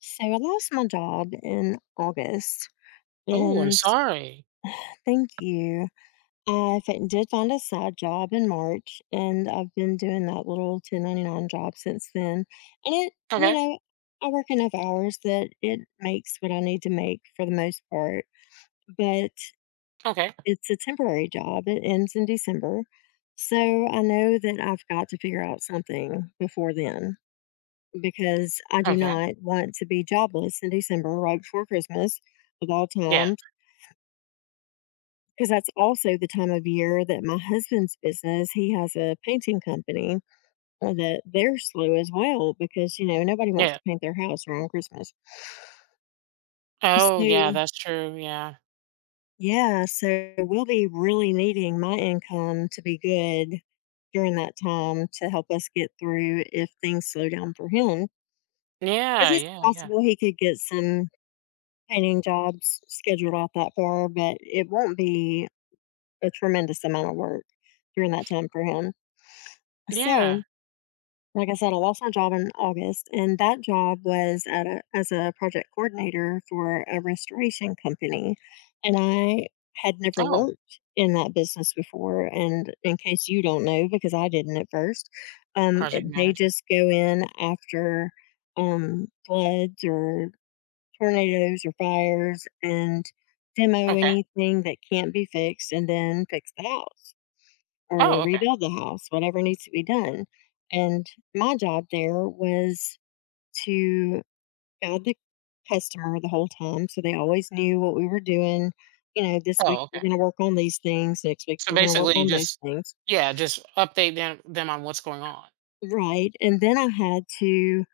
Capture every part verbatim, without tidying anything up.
So I lost my job in August. Oh, I'm And sorry. thank you. I fi- did find a side job in March, and I've been doing that little ten ninety-nine job since then. And it, you Okay. know, I work enough hours that it makes what I need to make for the most part, but Okay. it's a temporary job. It ends in December. So I know that I've got to figure out something before then, because I do Okay. not want to be jobless in December, right before Christmas, of all Yeah. times, because that's also the time of year that my husband's business, he has a painting company uh, that they're slow as well, because, you know, nobody wants Yeah. to paint their house around Christmas. Oh, yeah, So, that's true. Yeah. yeah, so we'll be really needing my income to be good during that time to help us get through if things slow down for him. Because Yeah. it's Yeah. Yeah. possible he could get some painting jobs scheduled out that far, but it won't be a tremendous amount of work during that time for him. So, Yeah. like I said, I lost my job in August, and that job was at a, as a project coordinator for a restoration company. And I had never Oh, worked in that business before. And in case you don't know, because I didn't at first, um, project it- they manager. just go in after um, floods or tornadoes or fires and demo Okay. anything that can't be fixed and then fix the house or Oh, okay. rebuild the house, whatever needs to be done. And my job there was to guide the customer the whole time. So they always knew what we were doing. You know, this Oh, week we're okay. going to work on these things, next week So we're going to work basically, on those just things. yeah, just update them them on what's going on. Right. And then I had to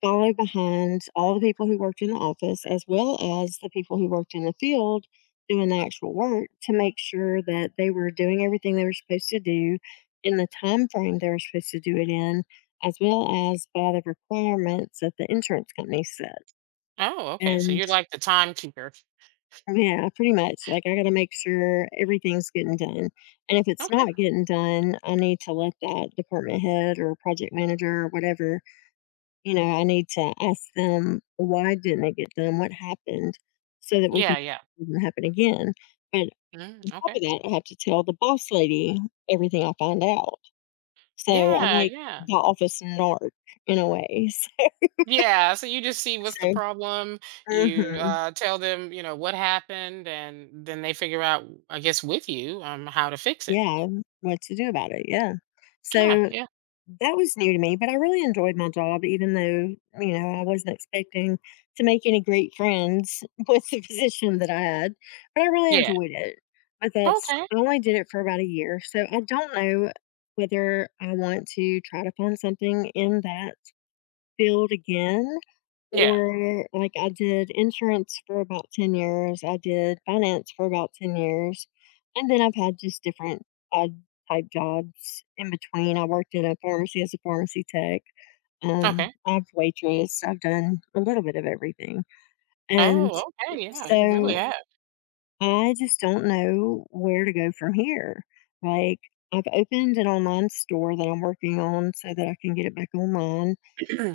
follow behind all the people who worked in the office as well as the people who worked in the field doing the actual work to make sure that they were doing everything they were supposed to do in the time frame they were supposed to do it in as well as by the requirements that the insurance company set, Oh, okay. So and you're like the timekeeper. yeah, pretty much. Like, I got to make sure everything's getting done, and if it's Okay. not getting done, I need to let that department head or project manager or whatever. You know, I need to ask them, why didn't it get done? What happened? So that we can, Yeah. Yeah. it doesn't happen again. But Mm, on top okay. of that, I have to tell the boss lady everything I find out. So I'm Yeah. like Yeah. the office narc, in a way. Yeah, so you just see what's the So, problem. You mhm, uh, tell them, you know, what happened, and then they figure out, I guess, with you, um, how to fix it. yeah, what to do about it? Yeah. Yeah, So yeah, that was new to me, but I really enjoyed my job. Even though, you know, I wasn't expecting to make any great friends with the position that I had, but I really yeah. enjoyed it. But that's, Okay, I only did it for about a year, so I don't know whether I want to try to find something in that field again, yeah, or like I did insurance for about ten years, I did finance for about ten years, and then I've had just different odd type jobs in between. I worked in a pharmacy as a pharmacy tech. Um, okay. I've waitressed. I've done a little bit of everything. And Oh, okay, yeah. You really so have. I just don't know where to go from here. Like, I've opened an online store that I'm working on so that I can get it back online,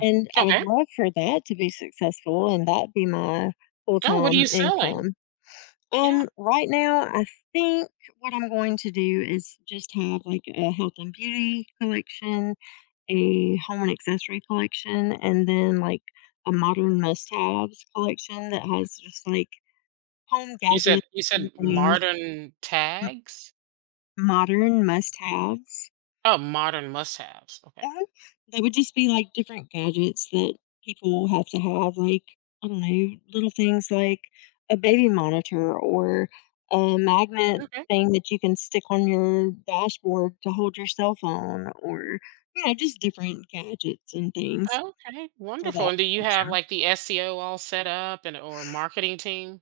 and I would Okay. love for that to be successful and that be my Oh, what are full-time you selling? income. Yeah, Um, right now, I think what I'm going to do is just have like a health and beauty collection, a home and accessory collection, and then like a modern must-haves collection that has just like home you gadgets said you and said things. modern m- tags. modern must-haves. Oh, modern must-haves. Okay, Uh-huh. They would just be, like, different gadgets that people have to have, like, I don't know, little things like a baby monitor or a magnet okay, thing that you can stick on your dashboard to hold your cell phone or, you know, just different gadgets and things okay. for that Wonderful. And do you have function. like the S E O all set up and or marketing team?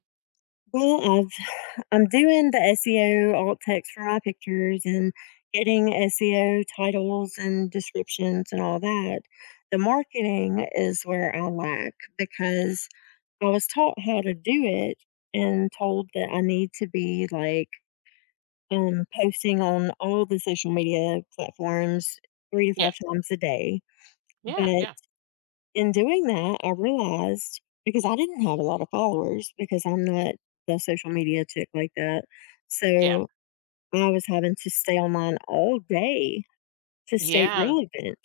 Well, I've I'm doing the S E O alt text for my pictures and getting S E O titles and descriptions and all that. The marketing is where I lack, because I was taught how to do it and told that I need to be like um, posting on all the social media platforms three to Yeah, five times a day. yeah, But yeah, in doing that, I realized, because I didn't have a lot of followers, because I'm not the social media chick like that. yeah. So I was having to stay online all day to stay Yeah, relevant,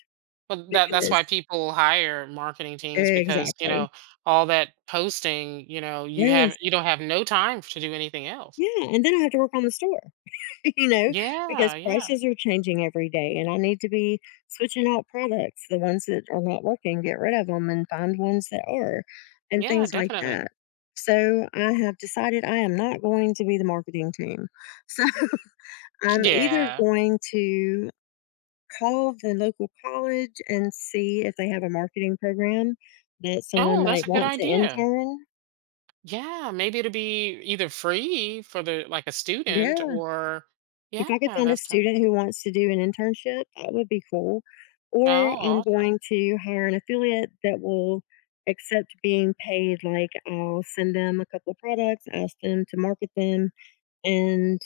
well, that that's because why people hire marketing teams because, you exactly. know, all that posting, you know, you have Yes. you don't have no time to do anything else. Yeah, and then I have to work on the store, you know, because Yeah, yeah. prices are changing every day, and I need to be switching out products. The ones that are not working, get rid of them and find ones that are, and Yeah, things like definitely. that. So I have decided I am not going to be the marketing team. So I'm either Yeah. going to call the local college and see if they have a marketing program that someone Oh, that's might a good want to idea. intern. Yeah, maybe it'll be either free for the like a student Yeah. or If yeah, I could find a that's right. student who wants to do an internship, that would be cool. Or I'm Oh, aw- going to hire an affiliate that will accept being paid. Like, I'll send them a couple of products, ask them to market them, and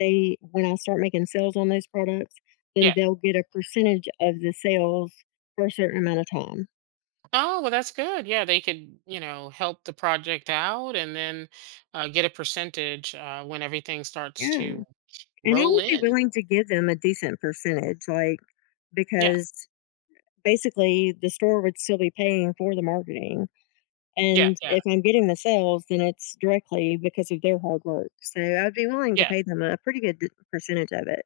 they, when I start making sales on those products, then yeah. they'll get a percentage of the sales for a certain amount of time. Oh, well, that's good. Yeah, they could, you know, help the project out and then uh, get a percentage uh, when everything starts Yeah. to And I roll would be in. willing to give them a decent percentage, like, Yeah, because basically the store would still be paying for the marketing. yeah, And yeah, if I'm getting the sales, then it's directly because of their hard work. So I'd be willing to yeah. pay them a pretty good d- percentage of it.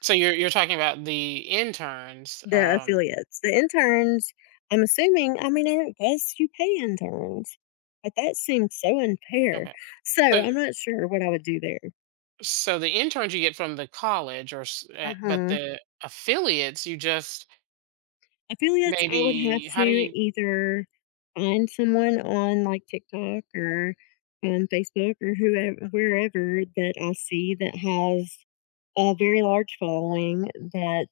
So you're you're talking about the interns. The Um, affiliates, the interns, I'm assuming, I mean, I guess you pay interns, but that seems so unfair. okay. So So I'm not sure what I would do there. so the interns you get from the college, or s- Uh eh, but huh. the affiliates you just I feel like that's, I would have maybe to how do you? either find someone on like TikTok or on Facebook or whoever, wherever that I see that has a very large following, that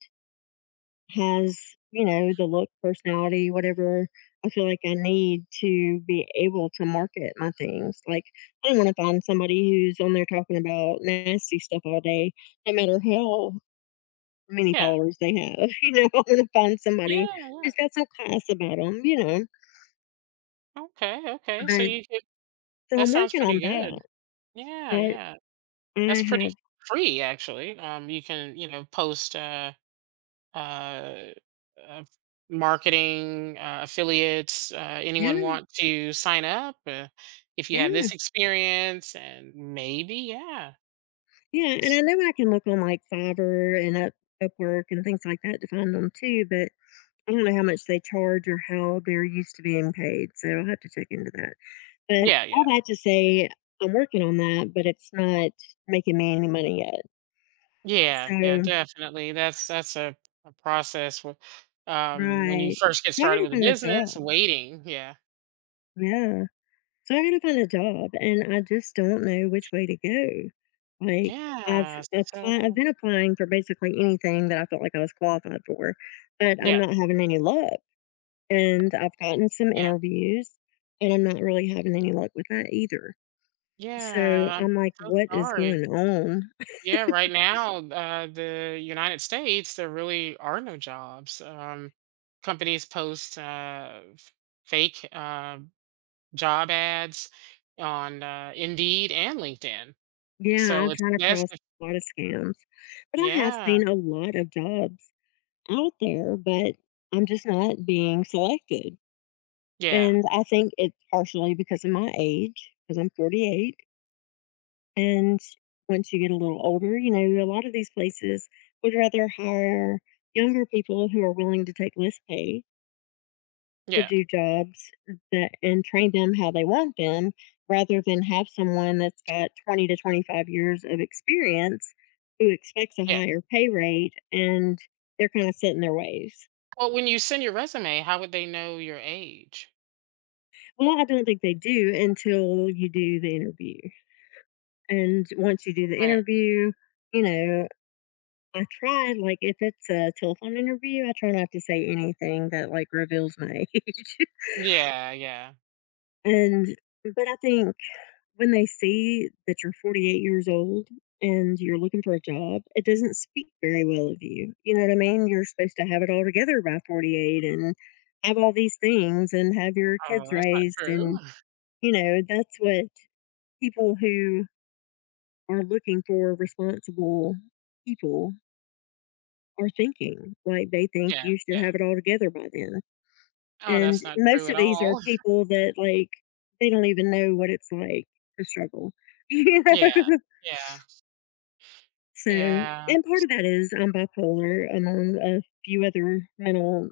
has, you know, the look, personality, whatever I feel like I need to be able to market my things. Like, I don't want to find somebody who's on there talking about nasty stuff all day, no matter how many Yeah, followers they have, you know, I'm gonna find yeah, somebody yeah. who's got some class about them, you know? Okay, okay. So But you could, so that I'm sounds working on pretty good. that, Yeah, but yeah. That's I pretty have, free actually. Um, you can you know post. Uh, uh, uh, marketing, uh, affiliates, uh, yeah, anyone want to sign up uh, if you have yeah, this experience? And maybe, yeah. yeah, and s- I know I can look on, like, Fiverr and Up Upwork and things like that to find them too, but I don't know how much they charge or how they're used to being paid, so I'll have to check into that. But Yeah, all yeah, that to say, I'm working on that, but it's not making me any money yet. yeah, yeah, So, definitely. That's that's a, a process wh- um, when you right. first get So I started gotta with a find a business, job. waiting. Yeah, Yeah. So I gotta find a job and I just don't know which way to go. Like, I've yeah. So, applied I've been applying for basically anything that I felt like I was qualified for, but I'm yeah, not having any luck. And I've gotten some yeah, interviews, and I'm not really having any luck with that either. So yeah. I'm I'm like, so what is sorry. going on? Yeah, right now, uh, the United States, there really are no jobs. Um, companies post uh, f- fake uh, job ads on uh, Indeed and LinkedIn. Yeah, So I've it's run best across if, a lot of scams. But I have yeah, seen a lot of jobs out there, but I'm just not being selected. yeah, And I think it's partially because of my age, because I'm forty-eight. And once you get a little older, you know, a lot of these places would rather hire younger people who are willing to take less pay to yeah, do jobs that, and train them how they want them, rather than have someone that's got twenty to twenty-five years of experience who expects a yeah. higher pay rate and they're kind of set in their ways. Well, when you send your resume, how would they know your age? Well, I don't think they do until you do the interview. And once you do the Okay. interview, you know, I try, like, if it's a telephone interview, I try not to say anything that like reveals my age, Yeah, yeah. and but I think when they see that you're forty-eight years old and you're looking for a job, it doesn't speak very well of you. You know what I mean? You're supposed to have it all together by forty-eight and have all these things and have your Oh, kids that's not raised true. and you know, that's what people who are looking for responsible people are thinking. Like, they think Yeah, you should yeah. have it all together by then. Oh, And that's not true most at of these are all. people that, like, they don't even know what it's like to struggle, you know? Yeah, yeah, So, yeah, and part of that is I'm bipolar, among a few other mental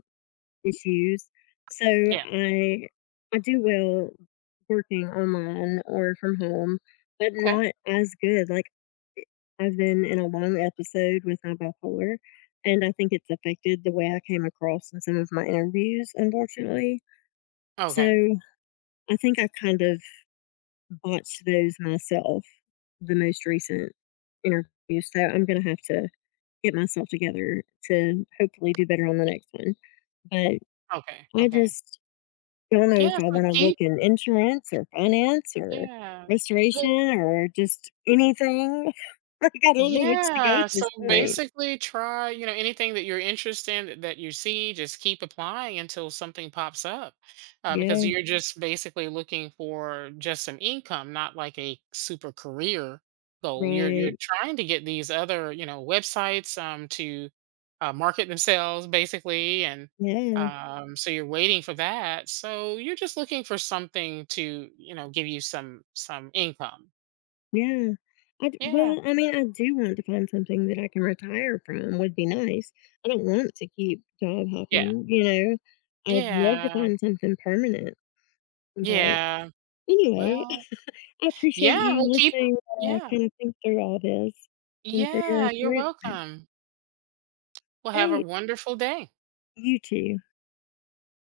issues. So yeah. I I do well working online or from home, but Okay. not as good. Like, I've been in a long episode with my bipolar, and I think it's affected the way I came across in some of my interviews, unfortunately. Okay. So I think I kind of botched those myself, the most recent interviews. So I'm going to have to get myself together to hopefully do better on the next one. But Okay, I okay. just don't know if Yeah, I so want to look keep in insurance or finance or yeah. restoration Well, or just anything. Like, I don't know which to go at yeah, so this point. basically try, you know, anything that you're interested in that that you see, just keep applying until something pops up. Uh, because Yeah. you're mhm, just basically looking for just an income, not like a super career goal. You're you're Right. trying to get these other, you know, websites um to uh, market themselves basically and Yeah, um so you're waiting for that. So you're just looking for something to, you know, give you some some income. yeah. I d Yeah. Well, I mean, I do want to find something that I can retire from, would be nice. I don't want to keep job Yeah. hopping, you know? I would love to Yeah. find something permanent, but Yeah. anyway, Well, I appreciate yeah, you we'll keep listening, uh, yeah. kind of think through all this, and for your Yeah, you're encouragement. welcome. Well, have a Great. wonderful day. You too.